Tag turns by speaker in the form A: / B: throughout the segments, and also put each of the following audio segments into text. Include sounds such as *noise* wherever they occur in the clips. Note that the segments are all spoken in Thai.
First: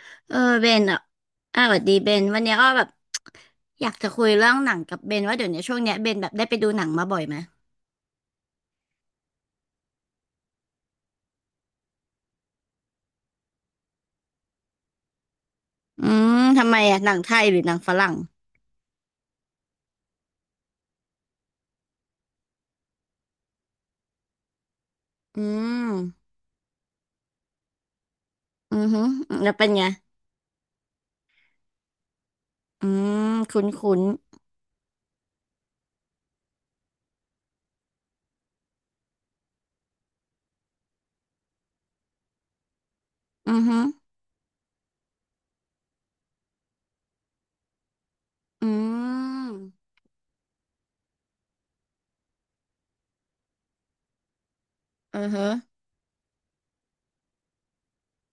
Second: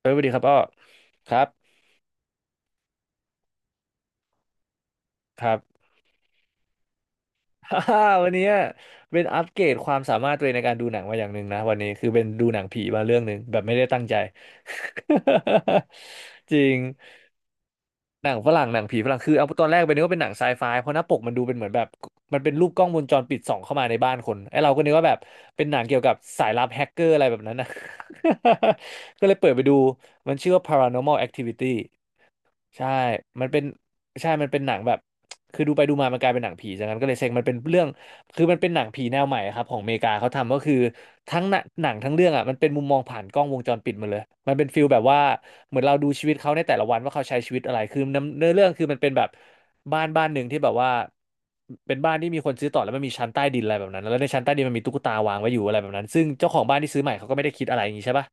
A: เออสวัสดี
B: เอ
A: ค
B: อ
A: รับอ้อ
B: เบนอ่ะ
A: ครับ
B: อ่ะสวัสดีเบนวันเนี้ยอ้อแบบอยากจะคุยเรื่องหนังกับเบนว่า
A: ค
B: เดี๋ยว
A: รับ
B: เนี้ยช่วงเนี้ยเบนแบบได้ไปดูหนังมาบ่อยไหม
A: *laughs* ฮ่าฮ่าวันนี้เป็นอัปเกรดความสามารถตัวเองในการดูหนังมาอย่างหนึ่งนะวันนี้คือเป็นดูหนังผีมาเรื่องหนึ่งแบบไม่ได้ตั้งใจ *laughs*
B: อืม
A: จริ
B: ทำไม
A: ง
B: อ่ะหนังไทยหรือหนังฝรั่ง
A: หนังฝรั่งหนังผีฝรั่งคือเอาตอนแรกไปนึกว่าเป็นหนังไซไฟเพราะหน้าปกมันดูเป็นเหมือนแบบมันเป็นรูปกล้องวงจรปิดส่องเข้ามาในบ้านคนไอ้เราก็นึกว่าแบบ
B: อื
A: เป็นหนังเกี่ยวกับ
B: ม
A: สายลับแฮกเกอร์อะไรแบบนั้นนะ
B: อือฮึ
A: *laughs* ก็เลยเปิ
B: แล้
A: ด
B: ว
A: ไป
B: เป็น
A: ดู
B: ไง
A: มันชื่อว่า Paranormal Activity
B: อื
A: ใช่
B: ม
A: มันเป็น
B: คุ้นคุ้น
A: หนังแบบคือดูไปดูมามันกลายเป็นหนังผีจากนั้นก็เลยเซ็งมันเป็นเรื่องคือมันเป็นหนังผีแนวใหม่ครับของอเมริกาเขาทำก็คือทั้งหนังทั้งเรื่องอ่ะมันเป็นมุมมองผ่านกล้อง
B: อื
A: ว
B: อ
A: งจ
B: ฮึ
A: รปิดหมาเลยมันเป็นฟิลแบบว่าเหมือนเราดูชีวิตเขาในแต่ละวันว่าเขาใช้ชีวิตอะไรคือเนื้อเรื่อ
B: อื
A: งคือมันเป็นแบบ
B: ม
A: บ้านหนึ่งที่แบบว่าเป็นบ้านที่มีคนซื้อต่อแล้วมันมีชั้นใต้ดินอะไรแบบนั้นแล้วในชั้นใต้ดินมันมีตุ๊กตา
B: อือ
A: วาง
B: ฮึ
A: ไว้อยู่อะไรแบบนั้นซึ่งเจ้าของบ้านที่ซื้อใหม่เขาก็ไม่ได้คิดอะไรอย่างนี้ใช่ปะ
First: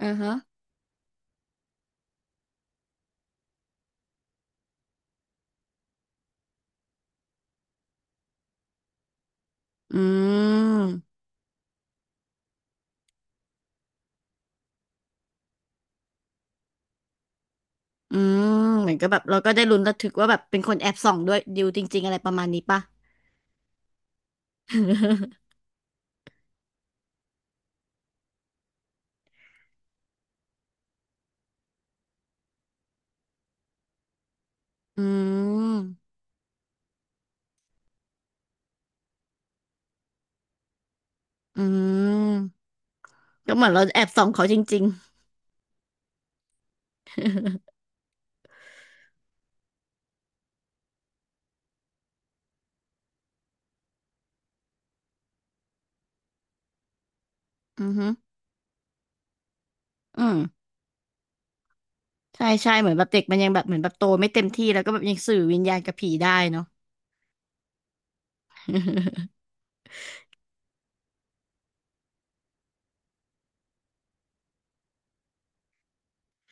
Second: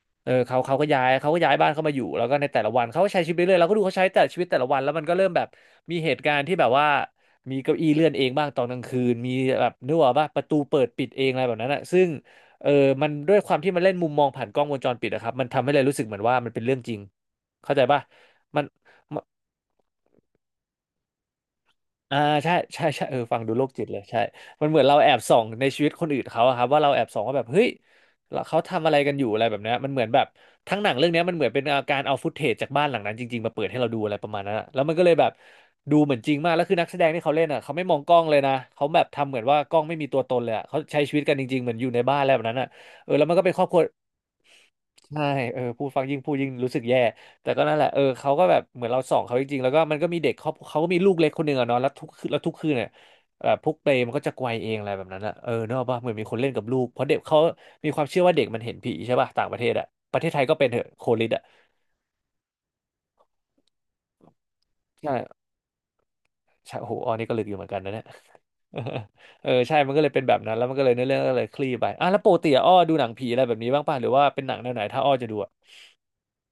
B: อือ
A: เอ
B: ฮึ
A: อเขาก็ย้ายเขาก็ย้ายบ้านเข้ามาอยู่แล้วก็ในแต่ละวันเขาก็ใช้ชีวิตไปเรื่อยเราก็ดูเขาใช้แต่ชีวิตแต่ละวันแล้วมันก็เริ่มแบบมีเหตุการณ์ที่แบบว่ามีเก้าอี้เลื่อนเองบ้างตอนกลางคืนมีแบบนึ
B: อื
A: กออกป่ะประตูเปิดปิด
B: ม
A: เองอะไรแบบนั้นอะซึ่งเออมันด้วยความที่มันเล่นมุมมองผ่านกล้องวงจรปิดอะครับมันทำให้เลยรู้สึกเหมือนว่ามันเป็นเรื่องจริงเข้าใจป่ะ
B: อื
A: มัน
B: มเหมือนก็แบบเราก็ได้ลุ้นระทึกว่าแบบเป็นคนแอบส่องด้วยดิวจริงๆอะไร
A: อ่า
B: ประมาณ
A: ใช่
B: นี้ปะ
A: ใช่ใช่เออฟังดูโรคจิตเลยใช่มันเหมือนเราแอบส่อง
B: *laughs*
A: ในชีวิตคนอื่นเขาอะครับว่าเราแอบส่องว่าแบบเฮ้ยแล้วเขาทำอะไรกันอยู่อะไรแบบเนี้ยมันเหมือนแบบทั้งหนังเรื่องเนี้ยมันเหมือนเป็นการเอาฟุตเทจจากบ้านหลังนั้นจริงๆมาเปิดให้เราดูอะไรประมาณนั้นอะแล้วมัน
B: อื
A: ก็เลยแบบดู
B: ม
A: เหมือนจริงมากแล้วคือนักแสดงที่เขาเล่นอะเขาไม่มองกล้องเลยนะเขาแบบทำเหมือนว่ากล้องไม่มีตัวตนเลยอะเขาใช้ชีวิตกันจริ
B: อื
A: งๆเหมือนอยู่ในบ้านอะไรแบบนั้น
B: ม
A: อะเออแล้วมันก็เป็
B: ก็
A: นค
B: เห
A: รอ
B: มื
A: บ
B: อน
A: ครัว
B: เราแอบส่องเขาจริง
A: ใช่เออพูดฟังยิ่งพูดยิ่งรู้สึกแย่ แต่ก็นั่นแหละเออเขาก็แบบเหมือนเราส่องเขาจริงๆแล้วก็มันก็มีเด็กเขาก็มีลูกเล็กคนหนึ่งอะเนาะแล้วทุกคืนเนี่ยแบบพวกเปรย์มันก็จะไกวเองอะไรแบบนั้นอะเออเนกอะป่ะเหมือนมีคนเล่นกับลูก เพราะเด็กเขา
B: ๆอื
A: มี
B: อ
A: ควา
B: ฮึ
A: มเชื่อว่าเด็กมันเห็นผีใช่ป่ะต่างประเทศอะประ
B: อื
A: เทศ
B: ม
A: ไทยก็เป็นเถอะโคลิดอะ
B: ใช่ใช่เหมือนแบบเด็กมันยังแบบเหมือนแบบโตไม่เต็มที่แล้วก็แบบ
A: ใช่
B: ยังสื่อวิญญาณกับผีได้เนาะ
A: ใช่โอ้โหอันนี้ก็ลึกอยู่เหมือนกันนะเนี่ย *laughs* เออใช่มันก็เลยเป็นแบบนั้นแล้วมันก็เลยเนื้อเรื่องก็เลยคลี่ไปอ่ะแล้วปกติอะอ้อดูหนังผีอะไรแบบนี้บ้างป่ะหรือว่าเป็นหนังแนวไหนถ้าอ้อจะดูอะ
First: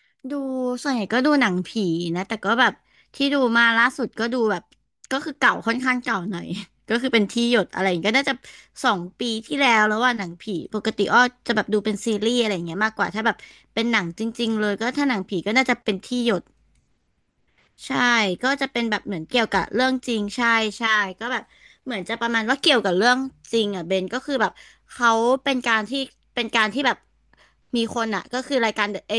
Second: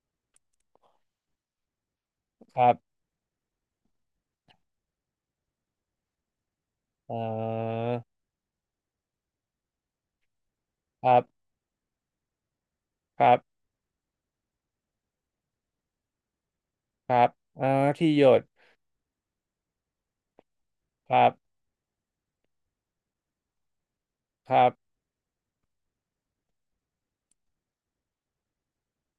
B: *laughs* ดูส่วนใหญ่ก็ดูหนังผีนะแต่ก็
A: ค
B: แบ
A: รั
B: บ
A: บ
B: ที่ดูมาล่าสุดก็ดูแบบก็คือเก่าค่อนข้างเก่าหน่อย *laughs* ก็คือ
A: เอ
B: เป็นที่หยดอะ
A: อ
B: ไรอย่างเงี้ยก็น่าจะสองปีที่แล้วแล้วว่าหนังผีปกติ
A: ครั
B: อ้อ
A: บ
B: จะแบบดูเป็นซีรีส์อะไรอย่างเงี้ยมากกว่า
A: ค
B: ถ้าแบ
A: รั
B: บ
A: บ
B: เป็นหนังจริงๆเลยก็ถ้าหนังผีก็น่าจะเป็นที่หยด
A: ครับอ่า
B: ใช่
A: ที่หยด
B: ก็จะเป็นแบบเหมือนเกี่ยวกับเรื่องจริงใช่ใช่
A: ค
B: ก็
A: รั
B: แบบ
A: บ
B: เหมือนจะประมาณว่าเกี่ยวกับเรื่องจริงอ่ะเบนก็คือแบบ
A: ครับ
B: เขาเป็นการที่เป็นการที่แบบมีคนอ่ะก็คือรายการเอ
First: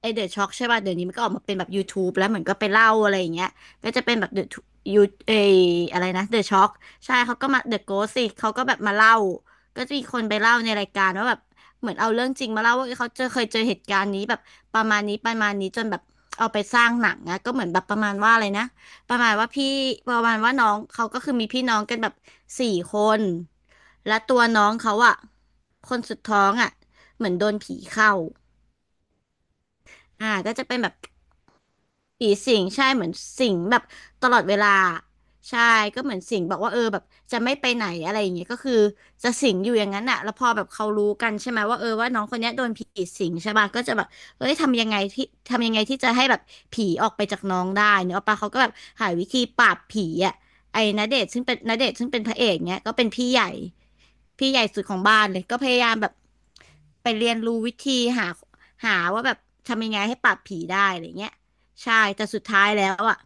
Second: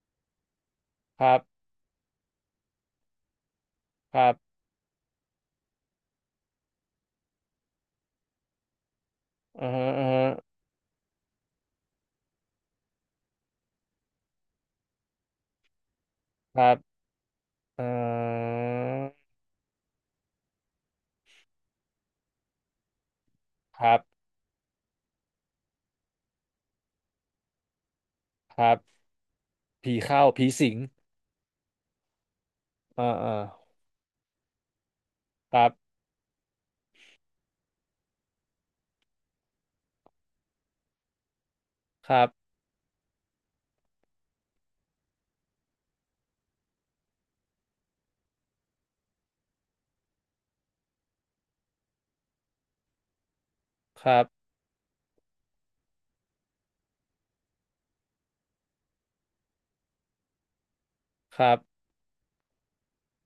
B: เอเดอะช็อกใช่ป่ะเดี๋ยวนี้มัน
A: ค
B: ก็ออ
A: รั
B: ก
A: บ
B: มาเป็นแบบ YouTube แล้วเหมือนก็ไปเล่าอะไรอย่างเงี้ยก็จะเป็น
A: ค
B: แบ
A: รั
B: บเดอะ
A: บ
B: ยูเออะไรนะเดอะช็อกใช่เขาก็มาเดอะโกสิเขาก็แบบมาเล่า
A: อือ
B: ก็
A: ฮะ
B: จะมี
A: อือ
B: คน
A: ฮะ
B: ไปเล่าในรายการว่าแบบ เหมือนเอาเรื่องจริงมาเล่าว่าเอ้ยเขาเจอเคยเจอเหตุการณ์นี้แบบประมาณนี้ประมาณนี้จนแบบเอา
A: ค
B: ไป
A: รั
B: ส
A: บ
B: ร้างหนังนะก็เหมือนแบ
A: อ่
B: บประมาณว่าอะไร
A: า
B: นะประมาณว่าพี่ประมาณว่าน้องเขาก็คือมีพี่น้องกันแบบสี่คน
A: ครับ
B: และตัวน้องเขาอะคนสุดท้องอะเหมือนโดนผีเข้า
A: ครับผีเข้า
B: อ่า
A: ผี
B: ก็จะ
A: สิ
B: เป็
A: ง
B: นแบบ ผีสิงใช่เห
A: อ่า
B: มือน
A: อ่า
B: สิงแบบตลอดเวลา
A: ค
B: ใช่
A: รับ
B: ก็เหมือนสิงบอกว่าเออแบบจะไม่ไปไหนอะไรอย่างเงี้ยก็คือจะสิงอยู่อย่างนั้นอะแล้วพอแบบเขารู้กันใช่ไหมว่าเออว่า
A: ค
B: น้อ
A: รั
B: ง
A: บ
B: คนเนี้ยโดนผีสิงใช่ป่ะก็จะแบบเอ้ยทำยังไงที่จะให้แบบผีออกไปจากน้องได้เนอะป่ะเขาก็แบบหาวิธีปราบผีอะไอ้ณเดชน์ซึ่งเป็นณเดชน์ซึ่งเป็นพระเอกเนี้ยก็เป็นพี่ใหญ่
A: ครับ
B: พี่ใหญ่สุดของบ้านเลยก็พยายามแบบไปเรียนรู้วิธีหาหาว่าแบบทำยังไงให้ปราบผีได้อะไรเงี้ย
A: ครับ
B: ใช่แต่สุดท้ายแล้วอ่ะ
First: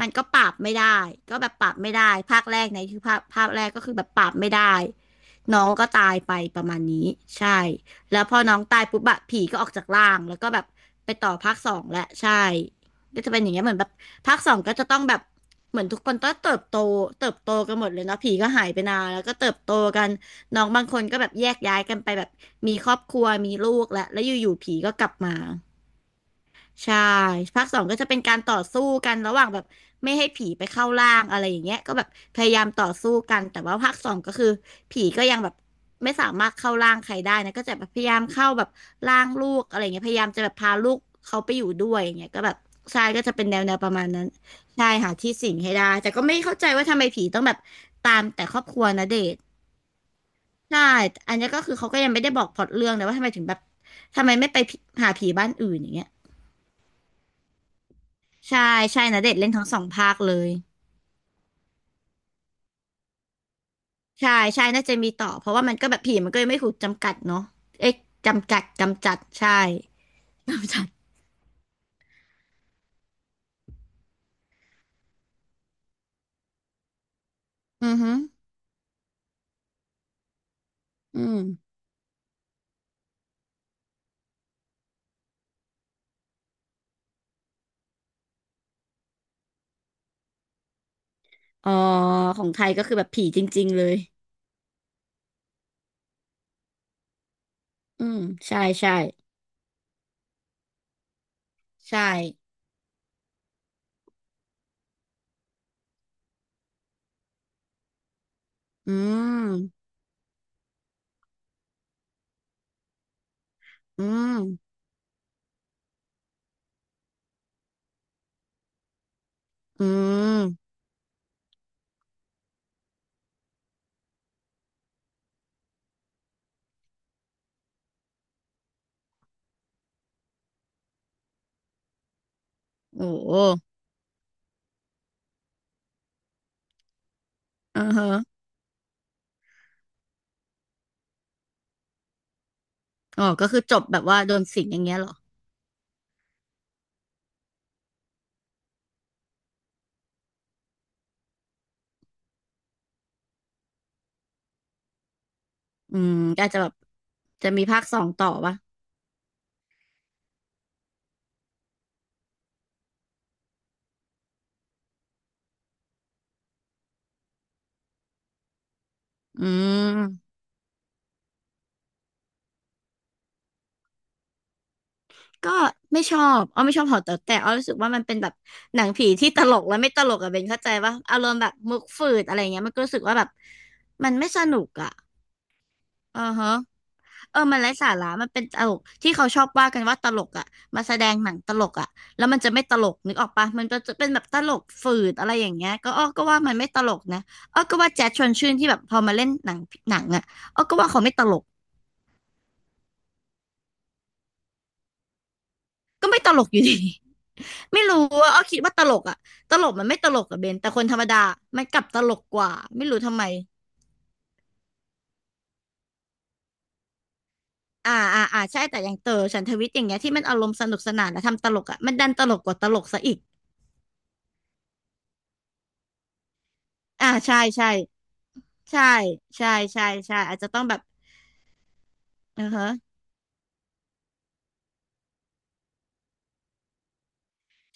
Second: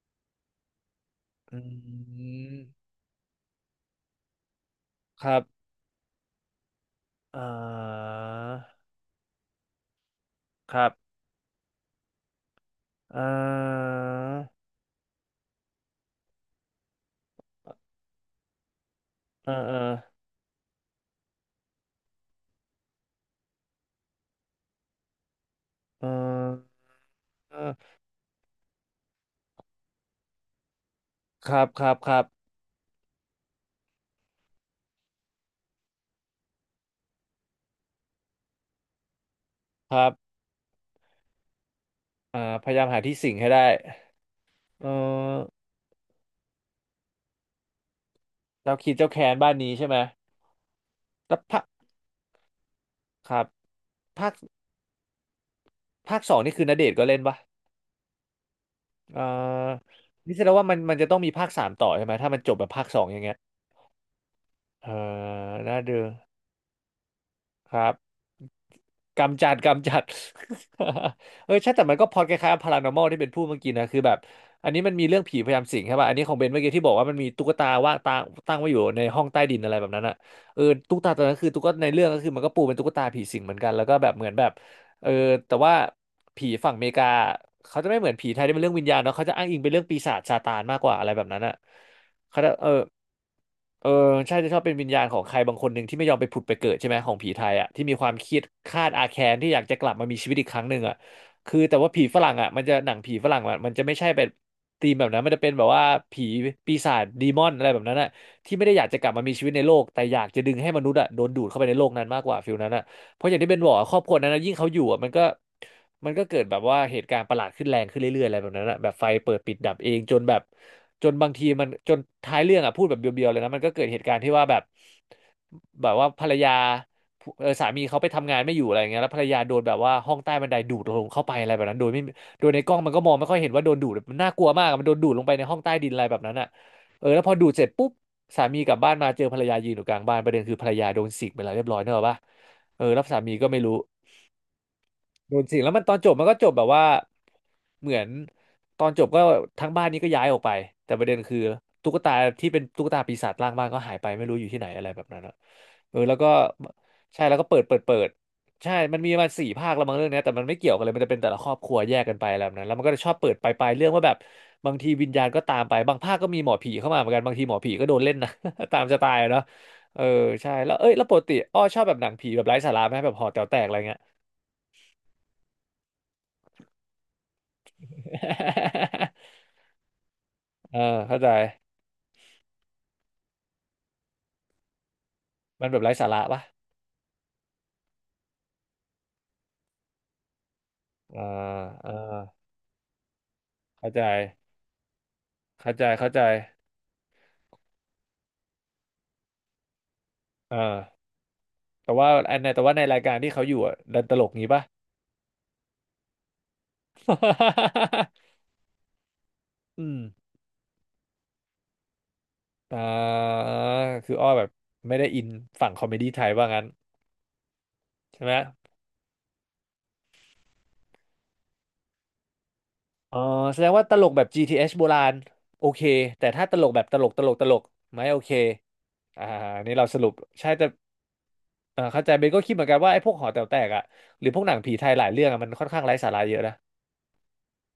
B: มันก็ปราบไม่ได้ก็แบบ
A: อื
B: ปรับไม่ได้ภาคแรก
A: ม
B: ในคือภาคแรกก็คือแบบปรับไม่ได้
A: ครับ
B: น้องก็ตายไปประมาณนี้
A: อ่
B: ใช่
A: า
B: แล้วพอน้องตายปุ๊บอะผีก็ออกจากร่างแล้วก็แบบ
A: ครับ
B: ไปต่อภาคสองแหละใช่
A: อ่
B: ก็จะเป็นอย่างเงี้ยเหมือนแบ
A: า
B: บภาคสองก็จะต้องแบบเหมือนทุกคนต้องเติบโตเติบโตกันหมดเลยเนาะผีก็หายไปนานแล้วก็เติ
A: อ่า
B: บโต
A: อ่า
B: กันน้องบางคนก็แบบแยกย้ายกันไปแบบมีครอบครัวมีลูกแล้วอยู่ๆผีก็กลับมา
A: อ่า
B: ใช่ภาคสอง
A: อ่า
B: ก็จะเป็นการต่อสู้กันระหว่างแบบไม่ให้ผีไปเข้าร่างอะไร
A: ค
B: อย่า
A: รั
B: ง
A: บ
B: เงี้ย
A: ครั
B: ก็
A: บ
B: แบบ
A: ครับ
B: พยายามต่อสู้กันแต่ว่าภาคสองก็คือผีก็ยังแบบไม่สามารถเข้าร่างใครได้นะก็จะแบบพยายามเข้าแบบร่างลูกอะไรอย่าง
A: ค
B: เงี้ย
A: รั
B: พยายาม
A: บ
B: จะแบบพาลูกเขาไปอยู่ด้วยอย่างเงี้ย
A: อ่า
B: ก็แบบ
A: พยายามหา
B: ใช่
A: ที่
B: ก็
A: สิ
B: จะ
A: ง
B: เป็น
A: ให้
B: แน
A: ได้
B: วแนวประมาณนั้นใช่
A: เอ
B: หาที่สิ
A: อ
B: งให้ได้แต่ก็ไม่เข้าใจว่าทำไมผีต้องแบบตามแต่ครอบค
A: เจ้า
B: รัว
A: คิด
B: ณ
A: เจ้า
B: เด
A: แค้น
B: ชน์
A: บ้านนี้ใช่ไหม
B: ใช่อั
A: แล้
B: น
A: ว
B: นี้
A: พ
B: ก็
A: ระ
B: คือเขาก็ยังไม่ได้บอกพล็อตเรื่องนะว่าทำไม
A: ค
B: ถึ
A: รั
B: ง
A: บ
B: แบบทำ
A: ภา
B: ไม
A: ค
B: ไม่ไปผีหาผีบ้านอื่นอย่างเงี้ย
A: ภาคสองนี่คือณเดชน์ก็เล่นปะ
B: ใช่ใช่ณ
A: เอ่
B: เดชน์เล่นทั้งสอง
A: อ
B: ภาคเล
A: นี่แสด
B: ย
A: งว่ามันจะต้องมีภาคสามต่อใช่ไหมถ้ามันจบแบบภาคสองอย่างเงี้ย
B: ใช่ใช่น่า
A: เออ
B: จะมีต่อเพราะว่ามัน
A: น่า
B: ก็แบ
A: ดู
B: บผีมันก็ยังไม่ถูกจำกัดเนาะ
A: ครับ
B: เอ๊ะจำกัดกำจัด
A: กำจั
B: ใช่
A: ด
B: กำ
A: *laughs*
B: จัด
A: เออใช่แต่มันก็พอดคล้ายๆพารานอมลที่เป็นพูดเมื่อกี้นะคือแบบอันนี้มันมีเรื่องผีพยายามสิงใช่ป่ะอันนี้ของเบนเมื่อกี้ที่บอกว่ามันมีตุ๊กตา
B: อื
A: ว่า
B: อ
A: ง
B: ฮึ
A: ตาตั้งไว้อยู่ในห้องใต้ดินอะไรแบบนั้นอ่ะเออตุ๊กตา
B: อื
A: ตัวนั้
B: ม
A: นคือตุ๊กตาในเรื่องก็คือมันก็ปูเป็นตุ๊กตาผีสิงเหมือนกันแล้วก็แบบเหมือนแบบเออแต่ว่าผีฝั่งอเมริกาเขาจะไม่เหมือนผีไทยที่เป็นเรื่องวิญญาณเนาะเขาจะอ้างอิงเป็นเรื่องปีศาจซาตานมากกว่าอะไรแบบนั้นอ่ะ
B: อ๋อข
A: เขา
B: อง
A: จะ
B: ไท
A: เออ
B: ยก็คือแบบผีจริงๆเล
A: เออ
B: ย
A: ใช่จะชอบเป็นวิญญาณของใครบางคนหนึ่งที่ไม่ยอมไปผุดไปเกิดใช่ไหมของผีไทยอ่ะที่มี
B: อื
A: ความ
B: ม
A: เครียด
B: ใช่
A: คาด
B: ใช่
A: อาแค้นที่อยากจะกลับมามีชีวิตอีกครั้งหนึ่งอ่ะคือแต่ว่า
B: ใช่
A: ผีฝรั่งอ่ะมันจะหนังผีฝรั่งอะมันจะไม่ใช่เป็นธีมแบบนั้นมันจะเป็นแบบว่าผีปีศาจดีมอนอะไรแบบนั้นอ่ะที่ไม่ได้อยาก
B: อื
A: จะกลับมามีชีวิตในโล
B: ม
A: กแต่อยากจะดึงให้มนุษย์อ่ะโดนดูดเข้าไปในโลกนั้นมากกว่าฟิลนั้นอ่ะ เพราะอย่างที่เบนบอกอะครอ
B: อื
A: บครัวนั้นนะยิ่งเขา
B: ม
A: อยู่อ่ะมันก็เกิดแบบว่าเหตุการณ์ประหลาดขึ้นแรงขึ้นเรื่อยๆอะไรแบบนั้นอะแบบไฟเปิดปิดดับ
B: อื
A: เองจนแบบ
B: ม
A: จนบางทีมันจนท้ายเรื่องอ่ะพูดแบบเบียวๆเลยนะมันก็เกิดเหตุการณ์ที่ว่าแบบแบบว่าภรรยาเออสามีเขาไปทำงานไม่อยู่อะไรอย่างเงี้ยแล้วภรรยาโดนแบบว่าห้องใต้บันไดดูดลงเข้าไปอะไรแบบนั้นโดยไม่โดยในกล้องมันก็
B: โอ้
A: มองไม่ค่อยเห็นว่าโด
B: โห
A: นดูดมันน่ากลัวมากอะมันโดนดูดลงไปในห้องใต้ดินอะไรแบบนั้นอ่ะเออแล้วพอดูดเสร็จ
B: อื
A: ปุ๊
B: อ
A: บ
B: ฮะ
A: สามีกลับบ้านมาเจอภรรยายืนอยู่กลางบ้านประเด็นคือภรรยาโดนสิกไปแล้วเรียบร้อยเนอะปะ เออแล้วสา
B: อ๋อ
A: มี
B: ก็
A: ก็
B: คื
A: ไม่
B: อ
A: รู้
B: จบแบบว่าโดนสิงอย่างเงี้ยเหรอ
A: โดนสิงแล้วมันตอนจบมันก็จบแบบว่าเหมือนตอนจบก็ทั้งบ้านนี้ก็ย้ายออกไปแต่ประเด็นคือตุ๊กตาที่เป็นตุ๊กตาปีศาจร่างบ้านก็หายไปไม่รู้อยู่ที่ไหนอะไรแบบนั้นอะ
B: อื
A: เออ
B: ม
A: แล้วก็
B: ก็อาจจะแบบ
A: ใช่แล้วก็
B: จะ
A: เปิ
B: มี
A: ดเปิ
B: ภา
A: ด
B: คส
A: เปิ
B: อง
A: ด
B: ต่อปะ
A: ใช่มันมีมาสี่ภาคแล้วมั้งเรื่องเนี้ยแต่มันไม่เกี่ยวกันเลยมันจะเป็นแต่ละครอบครัวแยกกันไปอะไรแบบนั้นแล้วมันก็จะชอบเปิดไปเรื่องว่าแบบบางทีวิญญาณก็ตามไปบางภาคก็มีหมอผีเข้ามาเหมือนกันบางทีหมอผีก็โดนเล่นนะ *laughs* ตามจะตาย
B: อื
A: เนาะเออ
B: ม
A: ใช่แล้วเอ้ยแล้วปกติอ้อชอบแบบหนังผีแบบไร้สาระไหมแบบห่อแต๋วแตกอะไรเงี้ย
B: ก็ไม่ชอบอ้อไม่ชอบหอแต๋วแต่อ้อรู้สึกว่ามันเป็นแบบหนังผีที่
A: *laughs*
B: ตลกและไม่ตลกอะเบนเข้าใจ
A: เออ
B: ว่าอา
A: เข้า
B: ร
A: ใจ
B: มณ์แบบมุกฝืดอะไรเงี้ยมันก็รู้สึกว่าแบบมันไม่สนุกอะ
A: มันแบบไร้สา
B: อื
A: ระ
B: อ
A: ปะ
B: ฮะเออมันไร้สาระมันเป็นตลกที่เขาชอบว่ากันว่าตลกอะมาแสดง
A: เออ
B: หนังตลก
A: เอ
B: อะ
A: อ
B: แล้วมันจะไม่ตลกนึกออกปะมันก็
A: เข้า
B: จะ
A: ใจ
B: เป็นแบบตลกฝืดอะไรอย่างเงี้
A: เข้า
B: ย
A: ใจ
B: ก็อ้อ
A: เข้าใจ
B: ก็ว่ามันไม่ตลกนะอ้อก็ว่าแจ๊สชวนชื่นที่แบบพอมาเล่นหนังอะ
A: เอ
B: อ้อก็
A: อ
B: ว่าเขาไม่ตลก
A: แต่ว่าอันในแต่ว่าในรายการที่เขาอยู่อ่ะดันตลกงี้ปะ
B: ก็ไม่ตลกอยู่ดี ไม่รู้ว่าอ้
A: *laughs*
B: อคิดว่าตลกอะตลกมัน
A: อืม
B: ไม่ตลกอะเบนแต่คนธรรมดามันกลับตลกกว่า
A: อ่
B: ไม่รู้ทำไม
A: าคืออ้อแบบไม่ได้อินฝั่งคอมเมดี้ไทยว่างั้น
B: อ่า
A: ใช่
B: อ่า
A: ไหม
B: อ่าใช่แต่อย่างเต๋อฉันทวิทย์อย่างเงี้ยที่มันอารมณ์สนุกสนานและทำตลกอะมันดันตลกกว่าตลกซะอี
A: อ๋อ
B: ก
A: แสดงว่าตลกแบบ GTS โบราณโอเคแต่ถ้าตลกแบบตล
B: อ่า
A: กตลก
B: ใช่
A: ตลก
B: ใช่
A: ไม่โอเค
B: ใช่
A: อ่า
B: ใช่
A: นี่
B: ใช่
A: เราสรุป
B: ใช่อาจจะ
A: ใช่
B: ต้อง
A: แต่
B: แบบ
A: เออเข้าใจเบน
B: เอ
A: ก็
B: อ
A: คิดเหมื
B: ฮะ
A: อนกันว่าไอ้พวกหอแต๋วแตกอ่ะหรือพวกหนังผีไทยหลายเรื่องอะมันค่อนข้างไร้สาระเยอะนะ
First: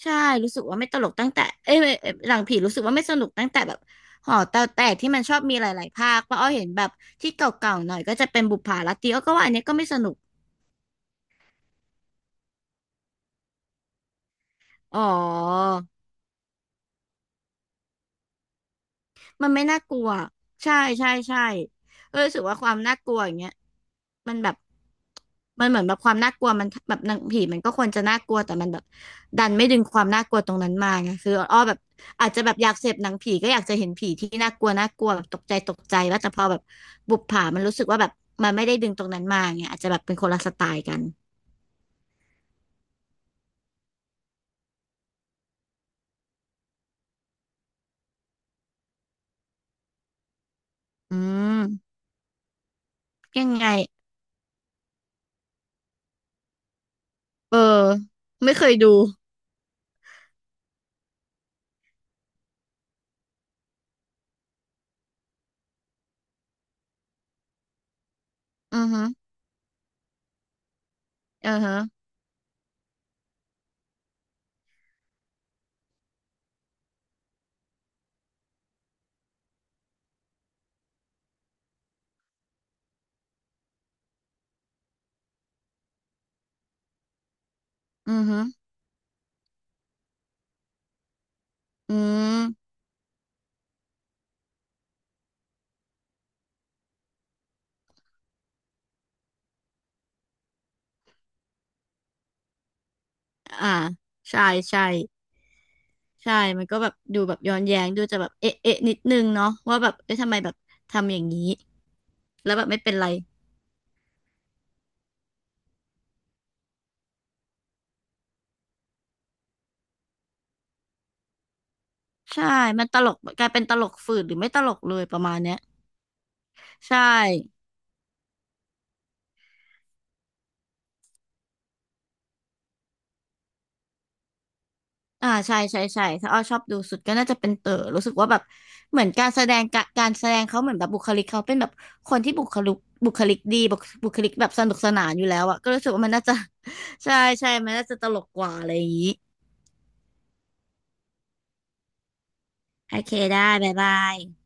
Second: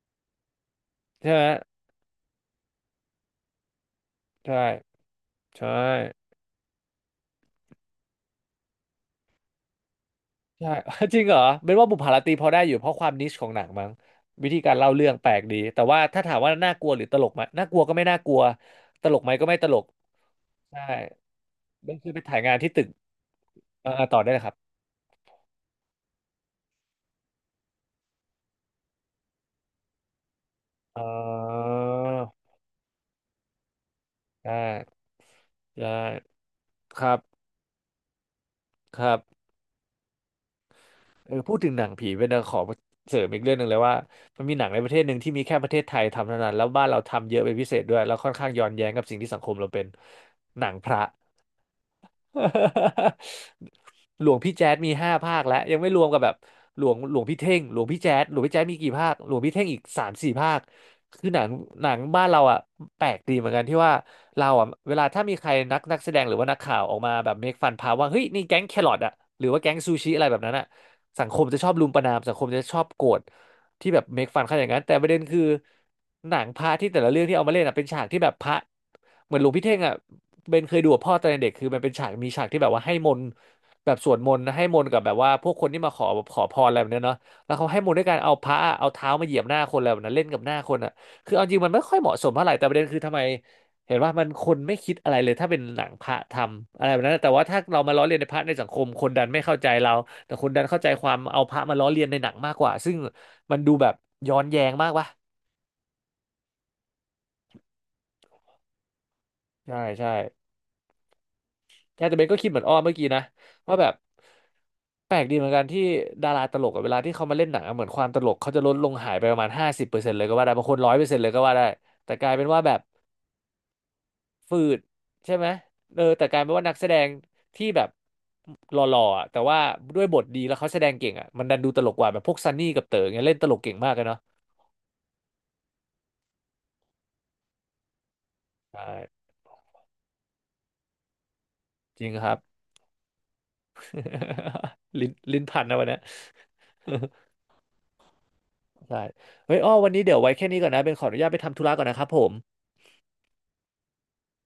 B: ใช่รู้สึกว่าไม่ตลกตั้
A: ใช่
B: งแต่
A: ไหม
B: เอ้ยเอ้ยหลังผีรู้สึกว่าไม่สนุกตั้งแต่แบบหอแต่
A: ใช่
B: แต่ที่มันชอบมีห
A: ใช่
B: ลายๆภาคเพราะอ้อเห็นแบบที่เก่าๆหน่อยก็จะเป็นบุปผาลัตตีอ้อก็ว่าอันเนี้ยก็ไม่สนุก
A: ใช่ *laughs* จริงเหรอเบนว่าบุพผารตรีพอได้อยู่เพราะความนิชของหนังมั้งวิธีการเล่า
B: อ๋อ
A: เรื่องแปลกดีแต่ว่าถ้าถามว่าน่ากลัวหรือตลกไหมน่ากลัวก็ไม่น่ากลัวตลกไหมก็
B: มัน
A: ไม่
B: ไม่
A: ตล
B: น่า
A: ก
B: กลัวใช่
A: ใช่
B: ใช่ใช่
A: เบนเคย
B: เออ
A: ไป
B: รู้
A: ถ่า
B: สึ
A: ย
B: ก
A: งา
B: ว่า
A: น
B: ค
A: ที่
B: วาม
A: ตึก
B: น่ากลัวอย่างเงี้ย
A: เออต่อได้
B: มัน
A: เลยค
B: แบ
A: รับ
B: บเหมือนแบบความน่ากลัวมันแบบหนังผีมันก็ควรจะน่ากลัวแต่มันแบบดันไม่ดึงความน่ากลัวตรงนั้นมา
A: เ
B: ไงคืออ้อ
A: ออ
B: แบบอาจจะแบบอยากเสพหนังผีก็อยากจะเห็นผีที่น่า
A: ได้
B: กลัวน่ากลัวแบบตกใจตก
A: ได้
B: ใจว่าแต่พอแบบ
A: ครั
B: บุ
A: บ
B: ปผามันรู้สึกว่าแบบมันไม่ได้ดึง
A: ค
B: ตรง
A: รับ
B: นั้นมาไงอาจจะแบบเป็นคนละสไตล์กัน
A: เออพูดถึงหนังผีเป็นขอเสริมอีกเรื่องหนึ่งเลยว่ามันมีหนังในประเทศหนึ่งที่มีแค่ประเทศไทยทำเท่านั้นแล้วบ้านเราทำเยอะเป็นพิเศษด้วยแล้วค่อนข้างย้อนแย้งกับสิ่งที่สังคมเราเป็นหนังพระ
B: อืมยังไง
A: *laughs* หลวงพี่แจ๊ดมีห้าภาคแล้วยังไม่รวมกับแบบหลวงหลวงพี่เท่
B: เออ
A: งหลวงพี่แจ๊ด
B: ไม่เคย
A: มีกี่
B: ดู
A: ภาคหลวงพี่เท่งอีกสามสี่ภาคคือหนังหนังบ้านเราอ่ะแปลกดีเหมือนกันที่ว่าเราอ่ะเวลาถ้ามีใครนักแสดงหรือว่านักข่าวออกมาแบบเมคฟันพาว่าเฮ้ยนี่แก๊งแค
B: อือ
A: รอท
B: ฮึ
A: อ่ะหรือว่าแก๊งซูชิอะไรแบบนั้นอ่ะสังคม
B: อื
A: จะ
B: อ
A: ชอบ
B: ฮึ
A: รุมประณามสังคมจะชอบโกรธ ที่แบบเมคฟันขนาดนั้นแต่ประเด็นคือหนังพระที่แต่ละเรื่องที่เอามาเล่นอ่ะเป็นฉากที่แบบพระเหมือนหลวงพี่เท่งอ่ะเบนเคยดูกับพ่อตอนเด็กคือมันเป็นฉากมีฉากที่แบบว่าให้มนต์แบบสวดมนต์นะให้มนต์กับแบบว่าพวกคนที่มาขอขอพรอะไรแบบเนี้ยเนาะแล้วเขาให้มนต์ด้วยกา
B: อื
A: ร
B: อ
A: เอา
B: ฮึ
A: พระเอาเท้ามาเหยียบหน้าคนอะไรแบบนั้นเล่นกับหน้าคนอ่ะคือเอาจริงมันไม่
B: อื
A: ค่อยเหมาะสมเท่าไหร่แต่
B: ม
A: ประเด็นคือทำไม เห็นว่ามันคนไม่คิดอะไรเลยถ้าเป็นหนังพระทำอะไรแบบนั้นแต่ว่าถ้าเรามาล้อเลียนในพระในสังคมคนดันไม่เข้าใจเราแต่คนดันเข้าใจความเอาพระมาล้อเลียนในหนังมากกว่าซึ่งมัน
B: อ่า
A: ดูแบบย้อ
B: ใช่
A: นแย้ง
B: ใช่
A: มากวะ
B: ใช่มันก็แบบดูแบบย้อนแย้งดูจะแบบเอ๊ะเอ๊ะนิดนึงเนาะ
A: ใช่
B: ว่าแบบ
A: ใช่
B: เอ๊ะทำไมแบบทำอย่างนี้
A: แค่แต่เบนก็คิด
B: แล้
A: เห
B: ว
A: มือ
B: แบ
A: น
B: บ
A: อ้อ
B: ไม่เป็
A: เมื่
B: น
A: อกี้
B: ไร
A: นะว่าแบบแปลกดีเหมือนกันที่ดาราตลกกับเวลาที่เขามาเล่นหนังอะเหมือนความตลกเขาจะลดลงหายไปประมาณ50%เลยก็ว่าได้บางคน100%เลยก็ว่าได้แต่กลาย
B: ใช่
A: เป็นว่าแบบ
B: มันตลกกลายเป็นตลกฝืดหรือไม่
A: ฝื
B: ตลก
A: ด
B: เลยประ
A: ใช่
B: มาณ
A: ไหม
B: เนี้ย
A: เออแต่กลายเป็นว่านักแสด
B: ใช่
A: งที่แบบหล่อๆอะแต่ว่าด้วยบทดีแล้วเขาแสดงเก่งอ่ะมันดันดูตลกกว่าแบบพวกซันนี่กับเต๋อเงี้ยเล่นตลกเก่งมากเลยเนาะ
B: อ่าใช่ใช่ใช่ถ้าอ้อชอบดูสุดก็น่าจะเป็นเต๋อรู้สึกว่าแบบ
A: ใช่
B: เหมือนการแสดงกะการแสดงเขาเหมือนแบบบุคลิกเขาเป็นแบบ
A: จริ
B: ค
A: ง
B: น
A: ค
B: ที่
A: รับ
B: บุคลิกดีบุคลิกแบบสนุกส
A: *laughs*
B: นา
A: ลิ้น
B: นอยู่แล้
A: ลิ้น
B: วอะ
A: พัน
B: ก็
A: นะ
B: รู้
A: วัน
B: สึก
A: เนี้ย
B: ว่ามันน่าจะ *laughs* ใช่ใช่มันน่าจะตลกกว่าอะไรอย่า
A: *laughs*
B: ง
A: ใช่
B: นี้
A: เฮ้ยอ้อวันนี้เดี๋ยวไว้แค่นี้ก่อนนะเป็นขออนุญาตไปทำธุระก่อนนะครับผม
B: โอเคได้บ๊ายบาย